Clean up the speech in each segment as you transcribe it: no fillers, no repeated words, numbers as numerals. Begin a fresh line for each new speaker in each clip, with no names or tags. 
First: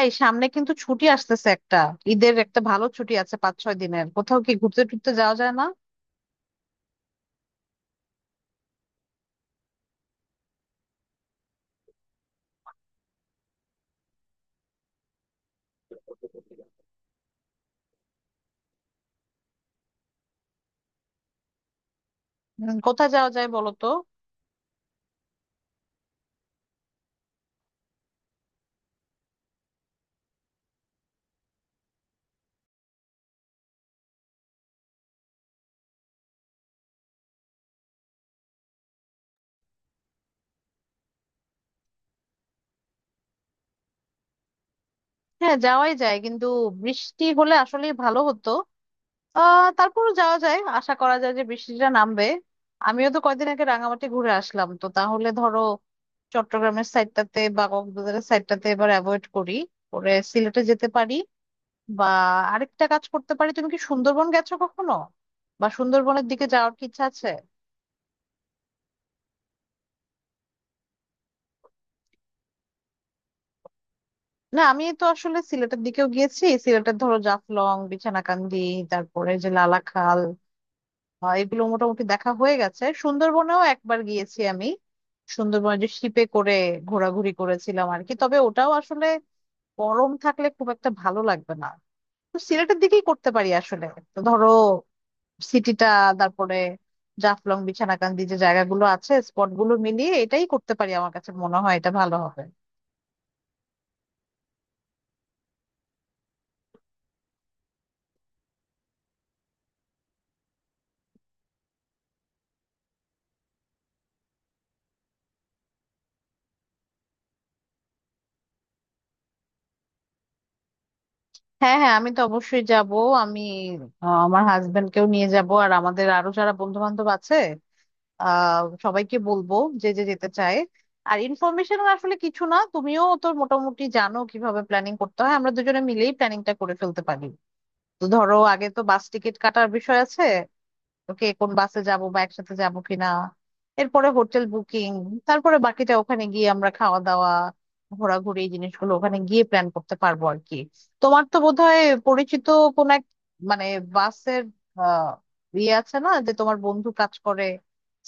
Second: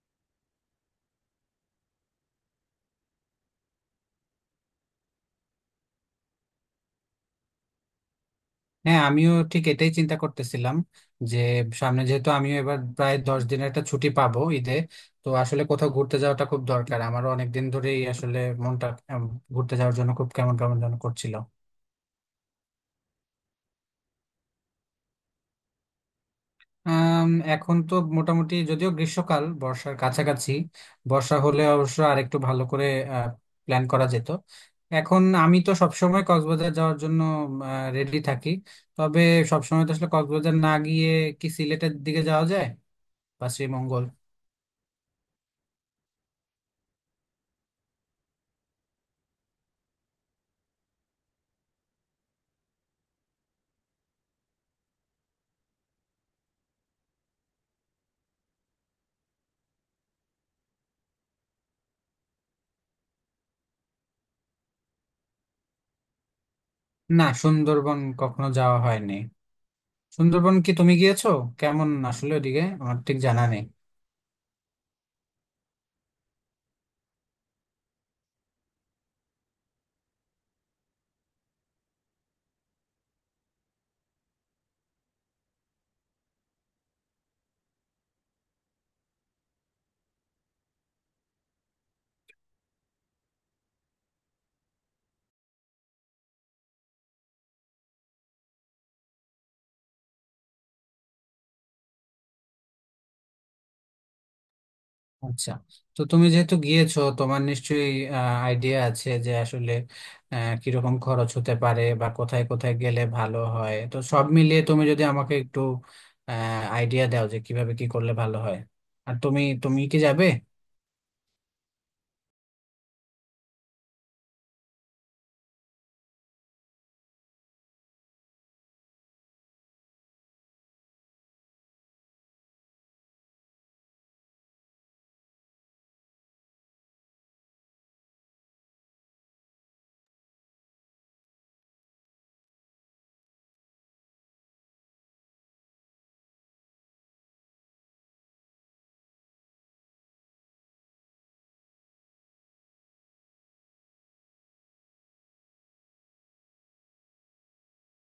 এই সামনে কিন্তু ছুটি আসতেছে একটা। ঈদের একটা ভালো ছুটি আছে 5-6 দিনের। কোথাও কি ঘুরতে টুরতে যাওয়া যায় না?
হ্যাঁ আমিও ঠিক এটাই চিন্তা করতেছিলাম যে সামনে যেহেতু আমিও এবার প্রায় 10 দিনের একটা ছুটি পাবো ঈদে। তো আসলে কোথাও ঘুরতে যাওয়াটা খুব দরকার, আমারও অনেকদিন ধরেই আসলে মনটা উম, ঘুরতে যাওয়ার জন্য খুব কেমন কেমন যেন করছিল।
কোথায় যাওয়া যায় বলো তো?
আম, এখন তো মোটামুটি যদিও গ্রীষ্মকাল, বর্ষার কাছাকাছি। বর্ষা হলে অবশ্য আরেকটু ভালো করে প্ল্যান করা যেত। এখন আমি তো সবসময় কক্সবাজার যাওয়ার জন্য রেডি থাকি, তবে সবসময় তো আসলে কক্সবাজার না গিয়ে কি সিলেটের দিকে যাওয়া যায়, বা শ্রীমঙ্গল।
হ্যাঁ যাওয়াই যায় কিন্তু বৃষ্টি হলে আসলেই ভালো হতো। তারপরও যাওয়া যায়, আশা করা যায় যে বৃষ্টিটা নামবে। আমিও তো কয়দিন আগে রাঙামাটি ঘুরে আসলাম, তো তাহলে ধরো চট্টগ্রামের সাইডটাতে বা কক্সবাজারের সাইডটাতে এবার অ্যাভয়েড করি, পরে সিলেটে যেতে পারি। বা আরেকটা কাজ করতে পারি, তুমি কি সুন্দরবন গেছো কখনো? বা সুন্দরবনের দিকে যাওয়ার কি ইচ্ছা আছে?
না, সুন্দরবন কখনো যাওয়া হয়নি। সুন্দরবন কি তুমি গিয়েছো? কেমন আসলে ওদিকে আমার ঠিক জানা নেই।
না, আমি তো আসলে সিলেটের দিকেও গিয়েছি। সিলেটের ধরো জাফলং বিছানাকান্দি, তারপরে যে লালাখাল, এগুলো মোটামুটি দেখা হয়ে গেছে। সুন্দরবনেও একবার গিয়েছি আমি। সুন্দরবনে যে শিপে করে ঘোরাঘুরি করেছিলাম আর কি, তবে ওটাও আসলে গরম থাকলে খুব একটা ভালো লাগবে না। তো সিলেটের দিকেই করতে পারি আসলে। তো ধরো সিটিটা, তারপরে জাফলং বিছানাকান্দি যে জায়গাগুলো আছে, স্পটগুলো মিলিয়ে এটাই করতে পারি, আমার কাছে মনে হয় এটা ভালো হবে।
আচ্ছা, তো তুমি যেহেতু গিয়েছো তোমার নিশ্চয়ই আইডিয়া আছে যে আসলে কিরকম খরচ হতে পারে বা কোথায় কোথায় গেলে ভালো হয়, তো সব মিলিয়ে তুমি যদি আমাকে একটু আইডিয়া দাও যে কিভাবে কি করলে ভালো হয়। আর তুমি তুমি কি যাবে?
হ্যাঁ হ্যাঁ, আমি তো অবশ্যই যাব। আমি আমার হাজবেন্ডকেও নিয়ে যাব আর আমাদের আরো যারা বন্ধু বান্ধব আছে আহ সবাইকে বলবো যে যে যেতে চায়। আর ইনফরমেশন আসলে কিছু না, তুমিও তো মোটামুটি জানো কিভাবে প্ল্যানিং করতে হয়, আমরা দুজনে মিলেই প্ল্যানিংটা করে ফেলতে পারি। তো ধরো আগে তো বাস টিকিট কাটার বিষয় আছে, কে কোন বাসে যাব বা একসাথে যাব কিনা, এরপরে হোটেল বুকিং, তারপরে বাকিটা ওখানে গিয়ে আমরা খাওয়া দাওয়া, ঘোরাঘুরি এই জিনিসগুলো ওখানে গিয়ে প্ল্যান করতে পারবো আর কি। তোমার তো বোধহয় পরিচিত কোন এক মানে বাসের আহ ইয়ে আছে না, যে তোমার বন্ধু কাজ করে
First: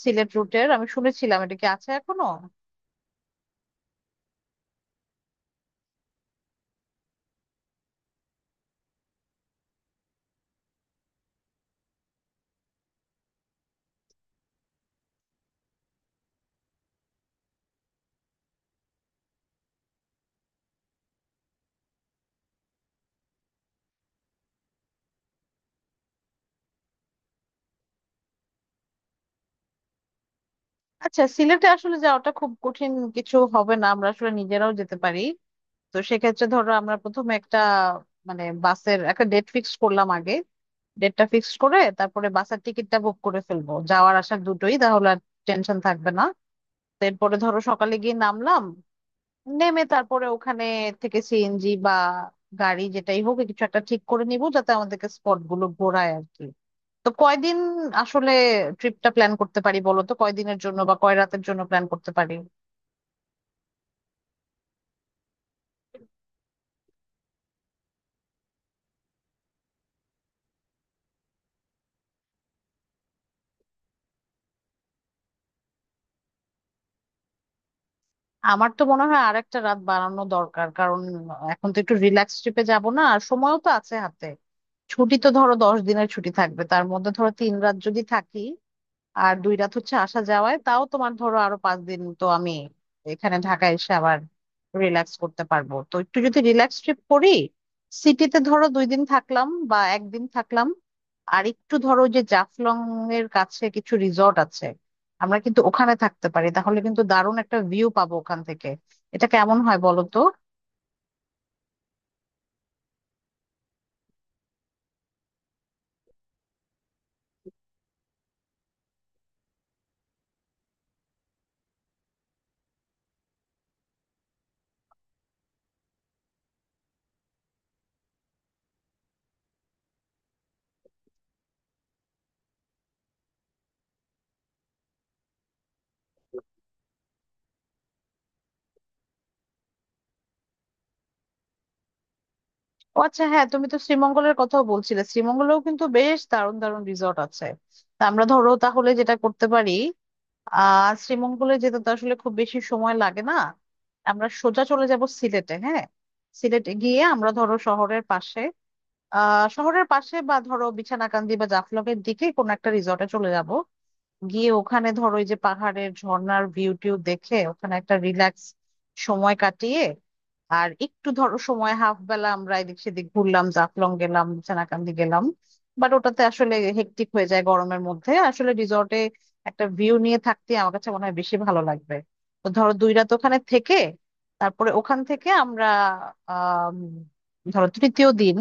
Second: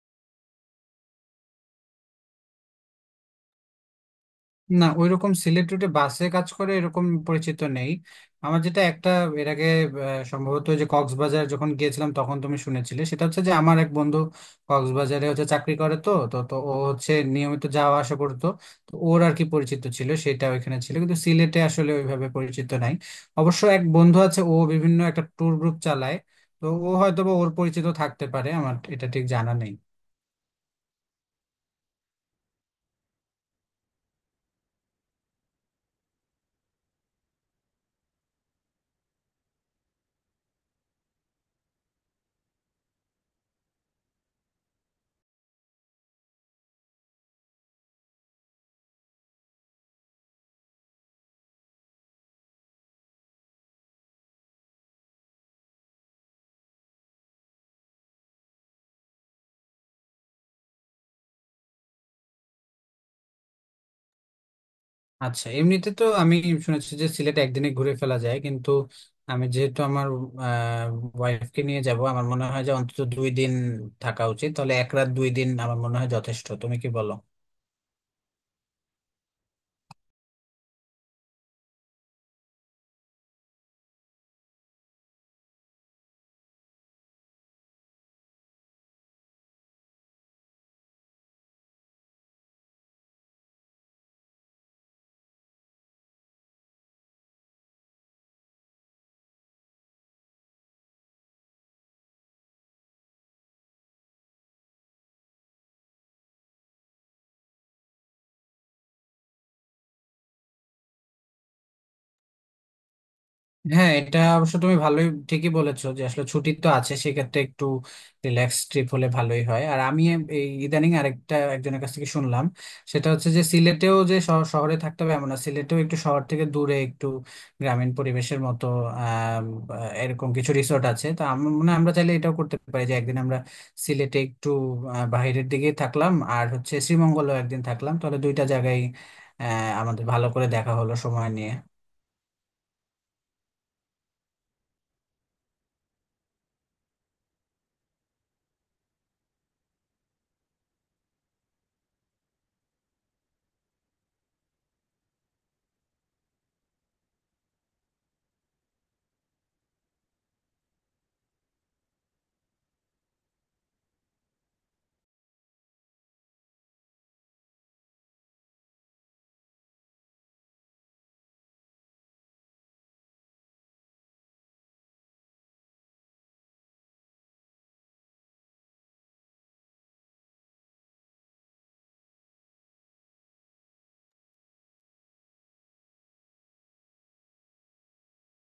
সিলেট রুটের, আমি শুনেছিলাম, এটা কি আছে এখনো?
না, ওইরকম সিলেট রুটে বাসে কাজ করে এরকম পরিচিত নেই। আমার যেটা একটা, এর আগে সম্ভবত, যে কক্সবাজার যখন গিয়েছিলাম তখন তুমি শুনেছিলে, সেটা হচ্ছে যে আমার এক বন্ধু কক্সবাজারে হচ্ছে চাকরি করে, তো তো তো ও হচ্ছে নিয়মিত যাওয়া আসা করতো। তো ওর আর কি পরিচিত ছিল সেটা ওইখানে ছিল, কিন্তু সিলেটে আসলে ওইভাবে পরিচিত নাই। অবশ্য এক বন্ধু আছে, ও বিভিন্ন একটা ট্যুর গ্রুপ চালায়, তো ও হয়তো বা ওর পরিচিত থাকতে পারে, আমার এটা ঠিক জানা নেই।
আচ্ছা, সিলেটে আসলে যাওয়াটা খুব কঠিন কিছু হবে না, আমরা আসলে নিজেরাও যেতে পারি। তো সেক্ষেত্রে ধরো আমরা প্রথমে একটা মানে বাসের একটা ডেট ফিক্স করলাম আগে। ডেটটা ফিক্সড করে তারপরে বাসের টিকিটটা বুক করে ফেলবো যাওয়ার আসার দুটোই, তাহলে আর টেনশন থাকবে না। তো এরপরে ধরো সকালে গিয়ে নামলাম, নেমে তারপরে ওখানে থেকে সিএনজি বা গাড়ি যেটাই হোক কিছু একটা ঠিক করে নিব যাতে আমাদেরকে স্পট গুলো ঘোরায় আর কি। তো কয়দিন আসলে ট্রিপটা প্ল্যান করতে পারি বলো তো, কয়দিনের জন্য বা কয় রাতের জন্য প্ল্যান করতে পারি?
আচ্ছা, এমনিতে তো আমি শুনেছি যে সিলেট একদিনে ঘুরে ফেলা যায়, কিন্তু আমি যেহেতু আমার ওয়াইফকে নিয়ে যাব, আমার মনে হয় যে অন্তত 2 দিন থাকা উচিত। তাহলে 1 রাত 2 দিন আমার মনে হয় যথেষ্ট, তুমি কি বলো?
আমার তো মনে হয় আর একটা রাত বাড়ানো দরকার, কারণ এখন তো একটু রিল্যাক্স ট্রিপে যাব না, আর সময়ও তো আছে হাতে। ছুটি তো ধরো 10 দিনের ছুটি থাকবে, তার মধ্যে ধরো 3 রাত যদি থাকি আর 2 রাত হচ্ছে আসা যাওয়ায়, তাও তোমার ধরো আরো 5 দিন। তো আমি এখানে ঢাকায় এসে আবার রিল্যাক্স করতে পারবো। তো একটু যদি রিল্যাক্স ট্রিপ করি, সিটিতে ধরো 2 দিন থাকলাম বা একদিন থাকলাম, আর একটু ধরো যে জাফলং এর কাছে কিছু রিসর্ট আছে, আমরা কিন্তু ওখানে থাকতে পারি, তাহলে কিন্তু দারুণ একটা ভিউ পাবো ওখান থেকে। এটা কেমন হয় বলো তো?
হ্যাঁ, এটা অবশ্য তুমি ভালোই ঠিকই বলেছো যে আসলে ছুটি তো আছে, সেক্ষেত্রে একটু রিল্যাক্স ট্রিপ হলে ভালোই হয়। আর আমি এই ইদানিং আরেকটা একজনের কাছ থেকে শুনলাম, সেটা হচ্ছে যে সিলেটেও যে শহরে থাকতে হবে এমন না, সিলেটেও একটু শহর থেকে দূরে একটু গ্রামীণ পরিবেশের মতো আম, এরকম কিছু রিসোর্ট আছে। তো আমার মনে হয় আমরা চাইলে এটাও করতে পারি যে একদিন আমরা সিলেটে একটু বাইরের দিকে থাকলাম, আর হচ্ছে শ্রীমঙ্গলেও একদিন থাকলাম, তাহলে দুইটা জায়গায় আমাদের ভালো করে দেখা হলো সময় নিয়ে।
ও আচ্ছা, হ্যাঁ তুমি তো শ্রীমঙ্গলের কথাও বলছিলে, শ্রীমঙ্গলেও কিন্তু বেশ দারুণ দারুণ রিসর্ট আছে। তা আমরা ধরো তাহলে যেটা করতে পারি, শ্রীমঙ্গলে যেতে তো আসলে খুব বেশি সময় লাগে না। আমরা সোজা চলে যাব সিলেটে, হ্যাঁ। সিলেটে গিয়ে আমরা ধরো শহরের পাশে শহরের পাশে বা ধরো বিছানাকান্দি বা জাফলং এর দিকে কোনো একটা রিসর্টে চলে যাব। গিয়ে ওখানে ধরো ওই যে পাহাড়ের ঝর্ণার ভিউ টিউ দেখে ওখানে একটা রিল্যাক্স সময় কাটিয়ে, আর একটু ধরো সময় হাফ বেলা আমরা এদিক সেদিক ঘুরলাম, জাফলং গেলাম, সেনাকান্দি গেলাম। বাট ওটাতে আসলে হেক্টিক হয়ে যায় গরমের মধ্যে, আসলে রিসর্টে একটা ভিউ নিয়ে থাকতে আমার কাছে মনে হয় বেশি ভালো লাগবে। তো ধরো 2 রাত ওখানে থেকে তারপরে ওখান থেকে আমরা আহ ধরো তৃতীয় দিন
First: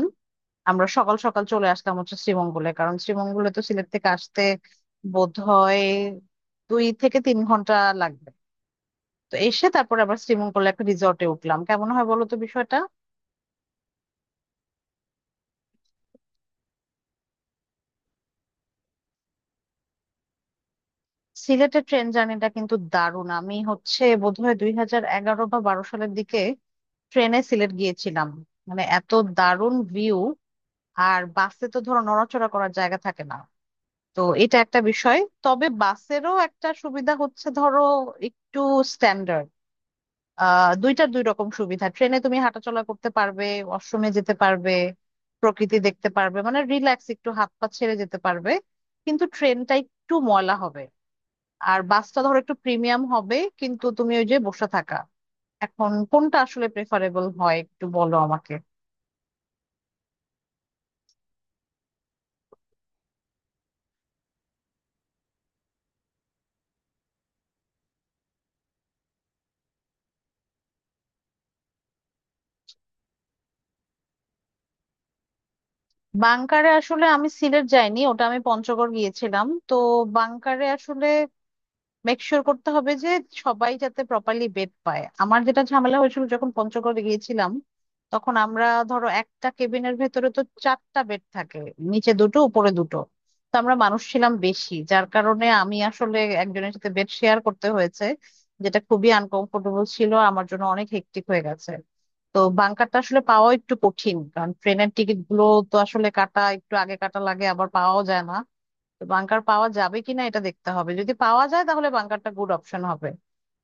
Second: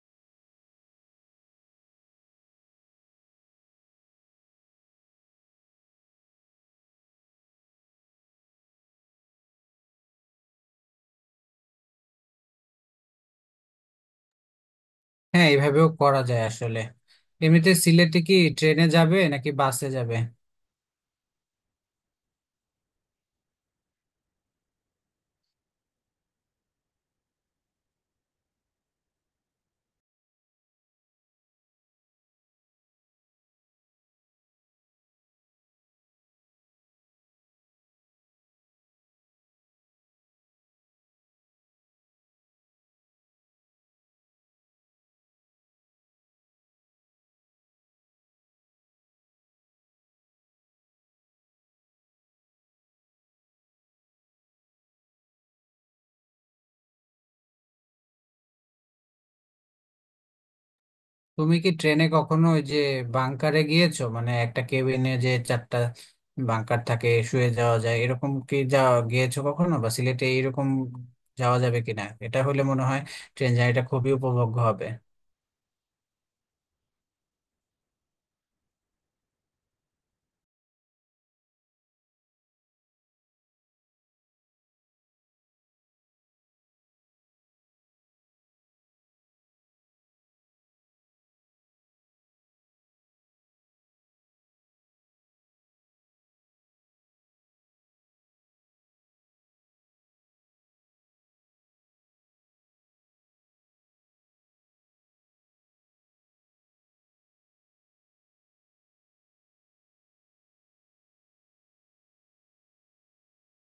আমরা সকাল সকাল চলে আসলাম হচ্ছে শ্রীমঙ্গলে, কারণ শ্রীমঙ্গলে তো সিলেট থেকে আসতে বোধ হয় 2-3 ঘন্টা লাগবে। তো এসে তারপরে আবার শ্রীমঙ্গলে একটা রিসর্টে উঠলাম, কেমন হয় বলো তো বিষয়টা?
হ্যাঁ, এইভাবেও করা যায় আসলে। এমনিতে সিলেটে কি ট্রেনে যাবে নাকি বাসে যাবে?
সিলেটের ট্রেন জার্নিটা কিন্তু দারুণ। আমি হচ্ছে বোধহয় 2011 বা 2012 সালের দিকে ট্রেনে সিলেট গিয়েছিলাম, মানে এত দারুণ ভিউ। আর বাসে তো ধরো নড়াচড়া করার জায়গা থাকে না, তো এটা একটা বিষয়। তবে বাসেরও একটা সুবিধা হচ্ছে ধরো একটু, দুইটার দুই রকম সুবিধা। ট্রেনে তুমি হাঁটাচলা করতে পারবে, ওয়াশরুমে যেতে পারবে, প্রকৃতি দেখতে পারবে, মানে রিল্যাক্স একটু হাত পা ছেড়ে যেতে পারবে। কিন্তু ট্রেনটা একটু ময়লা হবে, আর বাসটা ধরো একটু প্রিমিয়াম হবে কিন্তু তুমি ওই যে বসে থাকা। এখন কোনটা আসলে প্রেফারেবল হয় একটু বলো আমাকে।
তুমি কি ট্রেনে কখনো ওই যে বাংকারে গিয়েছো? মানে একটা কেবিনে যে চারটা বাংকার থাকে, শুয়ে যাওয়া যায়, এরকম কি যাওয়া গিয়েছো কখনো, বা সিলেটে এরকম যাওয়া যাবে কিনা? এটা হলে মনে হয় ট্রেন জার্নিটা খুবই উপভোগ্য হবে।
বাংকারে আসলে আমি সিলেট যাইনি, ওটা আমি পঞ্চগড় গিয়েছিলাম। তো বাংকারে আসলে মেক শিওর করতে হবে যে সবাই যাতে প্রপারলি বেড পায়। আমার যেটা ঝামেলা হয়েছিল যখন পঞ্চগড়ে গিয়েছিলাম, তখন আমরা ধরো একটা কেবিনের ভেতরে তো 4টা বেড থাকে, নিচে দুটো উপরে দুটো। তো আমরা মানুষ ছিলাম বেশি, যার কারণে আমি আসলে একজনের সাথে বেড শেয়ার করতে হয়েছে, যেটা খুবই আনকমফোর্টেবল ছিল আমার জন্য, অনেক হেক্টিক হয়ে গেছে। তো বাংকারটা আসলে পাওয়া একটু কঠিন, কারণ ট্রেনের টিকিট গুলো তো আসলে কাটা একটু আগে কাটা লাগে, আবার পাওয়াও যায় না। বাংকার পাওয়া যাবে কিনা এটা দেখতে হবে, যদি পাওয়া যায় তাহলে বাংকারটা গুড অপশন হবে।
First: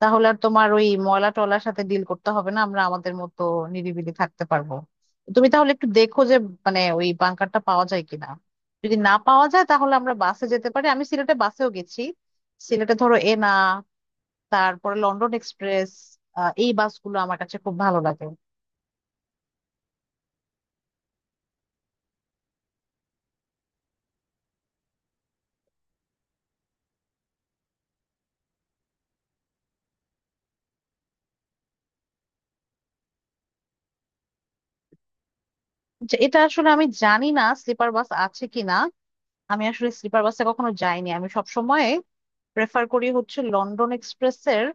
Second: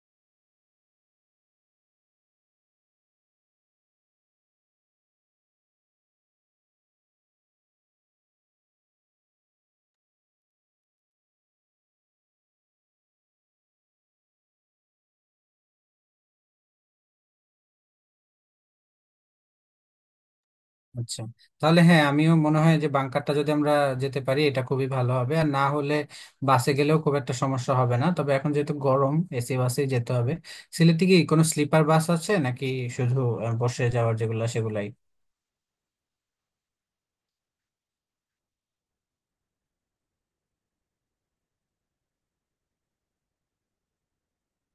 তাহলে আর তোমার ওই ময়লা টলার সাথে ডিল করতে হবে না, আমরা আমাদের মতো নিরিবিলি থাকতে পারবো। তুমি তাহলে একটু দেখো যে মানে ওই বাংকারটা পাওয়া যায় কিনা। যদি না পাওয়া যায় তাহলে আমরা বাসে যেতে পারি, আমি সিলেটে বাসেও গেছি। সিলেটে ধরো এনা, তারপরে লন্ডন এক্সপ্রেস, এই বাসগুলো আমার কাছে খুব ভালো লাগে।
আচ্ছা, তাহলে হ্যাঁ, আমিও মনে হয় যে বাংকারটা যদি আমরা যেতে পারি এটা খুবই ভালো হবে। আর না হলে বাসে গেলেও খুব একটা সমস্যা হবে না, তবে এখন যেহেতু গরম, এসি বাসেই যেতে হবে। সিলেটে কি কোনো স্লিপার বাস আছে, নাকি শুধু বসে যাওয়ার যেগুলো সেগুলাই?
যে এটা আসলে আমি জানি না স্লিপার বাস আছে কিনা, আমি আসলে স্লিপার বাসে কখনো যাইনি। আমি সব প্রেফার করি হচ্ছে লন্ডন এক্সপ্রেসের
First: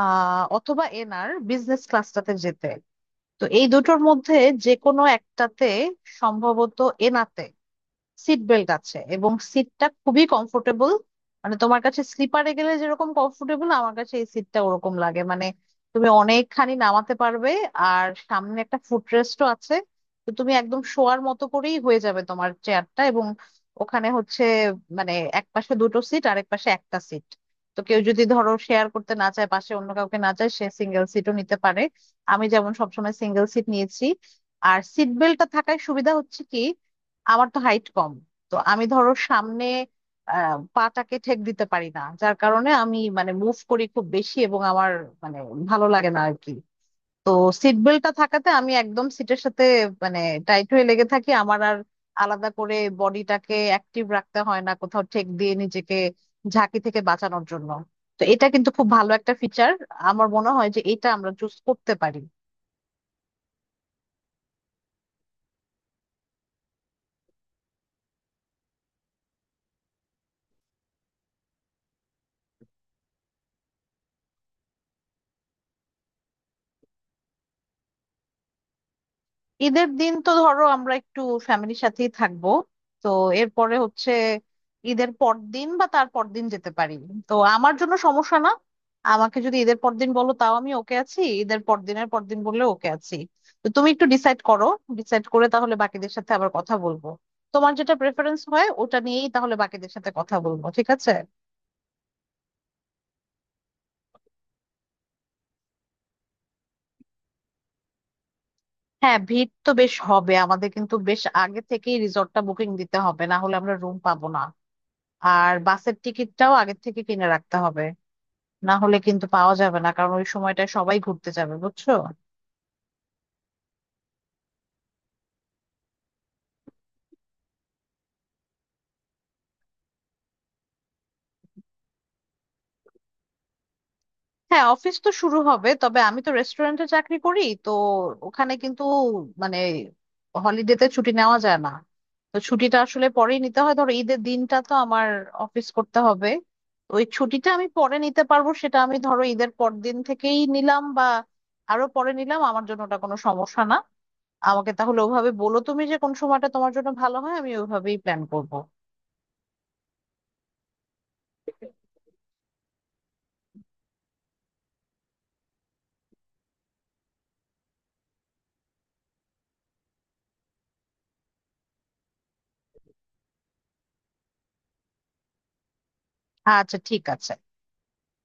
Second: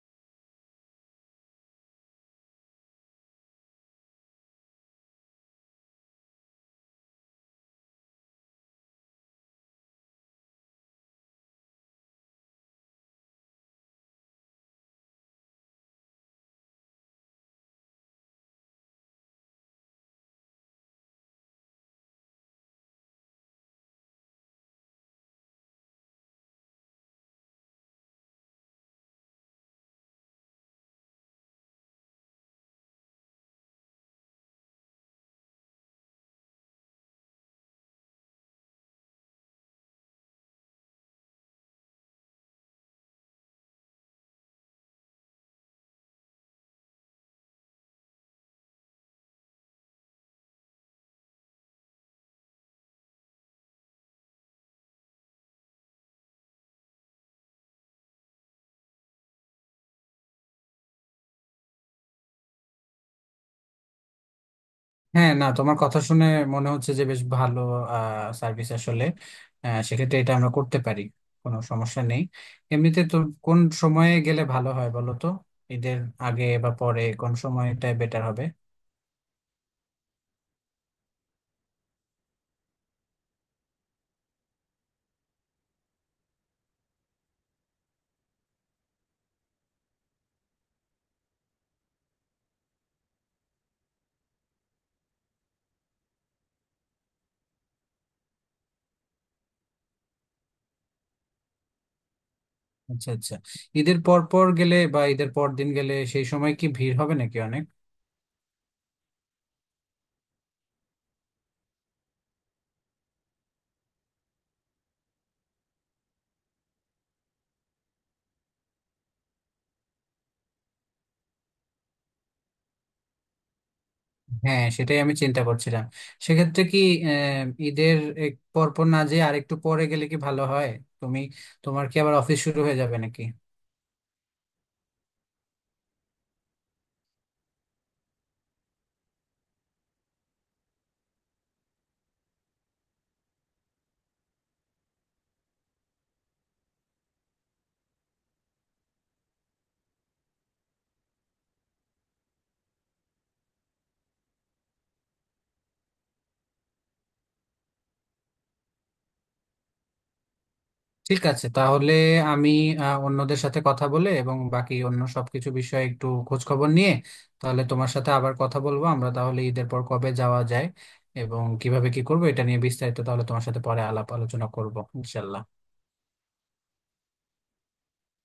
অথবা এনার বিজনেস ক্লাসটাতে যেতে। তো এই দুটোর মধ্যে যে কোনো একটাতে সম্ভবত, এনাতে সিট বেল্ট আছে এবং সিটটা খুবই কমফোর্টেবল। মানে তোমার কাছে স্লিপারে গেলে যেরকম কমফোর্টেবল, আমার কাছে এই সিটটা ওরকম লাগে। মানে তুমি অনেকখানি নামাতে পারবে আর সামনে একটা ফুটরেস্টও আছে, তো তুমি একদম শোয়ার মতো করেই হয়ে যাবে তোমার চেয়ারটা। এবং ওখানে হচ্ছে মানে এক পাশে দুটো সিট আর এক পাশে একটা সিট। তো কেউ যদি ধরো শেয়ার করতে না চায়, পাশে অন্য কাউকে না চায়, সে সিঙ্গেল সিটও নিতে পারে। আমি যেমন সবসময় সিঙ্গেল সিট নিয়েছি। আর সিট বেল্টটা থাকার সুবিধা হচ্ছে কি, আমার তো হাইট কম, তো আমি ধরো সামনে পাটাকে ঠেক দিতে পারি না, যার কারণে আমি মানে মুভ করি খুব বেশি, এবং আমার মানে ভালো লাগে না আর কি। তো সিট বেল্টটা থাকাতে আমি একদম সিটের সাথে মানে টাইট হয়ে লেগে থাকি, আমার আর আলাদা করে বডিটাকে অ্যাক্টিভ রাখতে হয় না কোথাও ঠেক দিয়ে নিজেকে ঝাঁকি থেকে বাঁচানোর জন্য। তো এটা কিন্তু খুব ভালো একটা ফিচার, আমার মনে হয় যে এটা আমরা চুজ করতে পারি।
হ্যাঁ, না, তোমার কথা শুনে মনে হচ্ছে যে বেশ ভালো সার্ভিস আসলে। সেক্ষেত্রে এটা আমরা করতে পারি, কোনো সমস্যা নেই। এমনিতে তো কোন সময়ে গেলে ভালো হয় বলো তো? ঈদের আগে বা পরে কোন সময়টা বেটার হবে?
ঈদের দিন তো ধরো আমরা একটু ফ্যামিলির সাথেই থাকবো। তো এরপরে হচ্ছে ঈদের পর দিন বা তার পর দিন যেতে পারি। তো আমার জন্য সমস্যা না, আমাকে যদি ঈদের পর দিন বলো তাও আমি ওকে আছি, ঈদের পর দিনের পর দিন বললে ওকে আছি। তো তুমি একটু ডিসাইড করো, ডিসাইড করে তাহলে বাকিদের সাথে আবার কথা বলবো। তোমার যেটা প্রেফারেন্স হয় ওটা নিয়েই তাহলে বাকিদের সাথে কথা বলবো, ঠিক আছে?
আচ্ছা, আচ্ছা, ঈদের পর পর গেলে বা ঈদের পর দিন গেলে সেই সময় কি ভিড় হবে নাকি অনেক?
হ্যাঁ ভিড় তো বেশ হবে, আমাদের কিন্তু বেশ আগে থেকেই রিসর্টটা বুকিং দিতে হবে না হলে আমরা রুম পাবো না। আর বাসের টিকিটটাও আগের থেকে কিনে রাখতে হবে, না হলে কিন্তু পাওয়া যাবে না, কারণ ওই সময়টায় সবাই ঘুরতে যাবে, বুঝছো?
হ্যাঁ, সেটাই আমি চিন্তা করছিলাম। সেক্ষেত্রে কি আহ, ঈদের এক পর পর না যেয়ে আরেকটু পরে গেলে কি ভালো হয়? তুমি, তোমার কি আবার অফিস শুরু হয়ে যাবে নাকি?
হ্যাঁ অফিস তো শুরু হবে, তবে আমি তো রেস্টুরেন্টে চাকরি করি, তো ওখানে কিন্তু মানে হলিডেতে ছুটি নেওয়া যায় না। তো ছুটিটা আসলে পরেই নিতে হয়, ধরো ঈদের দিনটা তো আমার অফিস করতে হবে। তো ওই ছুটিটা আমি পরে নিতে পারবো, সেটা আমি ধরো ঈদের পর দিন থেকেই নিলাম বা আরো পরে নিলাম, আমার জন্য ওটা কোনো সমস্যা না। আমাকে তাহলে ওভাবে বলো তুমি যে কোন সময়টা তোমার জন্য ভালো হয়, আমি ওইভাবেই প্ল্যান করব।
ঠিক আছে, তাহলে আমি অন্যদের সাথে কথা বলে এবং বাকি অন্য সবকিছু বিষয়ে একটু খোঁজ খবর নিয়ে তাহলে তোমার সাথে আবার কথা বলবো, আমরা তাহলে ঈদের পর কবে যাওয়া যায় এবং কিভাবে কি করবো এটা নিয়ে বিস্তারিত তাহলে তোমার সাথে পরে আলাপ আলোচনা করবো ইনশাল্লাহ।
আচ্ছা ঠিক আছে।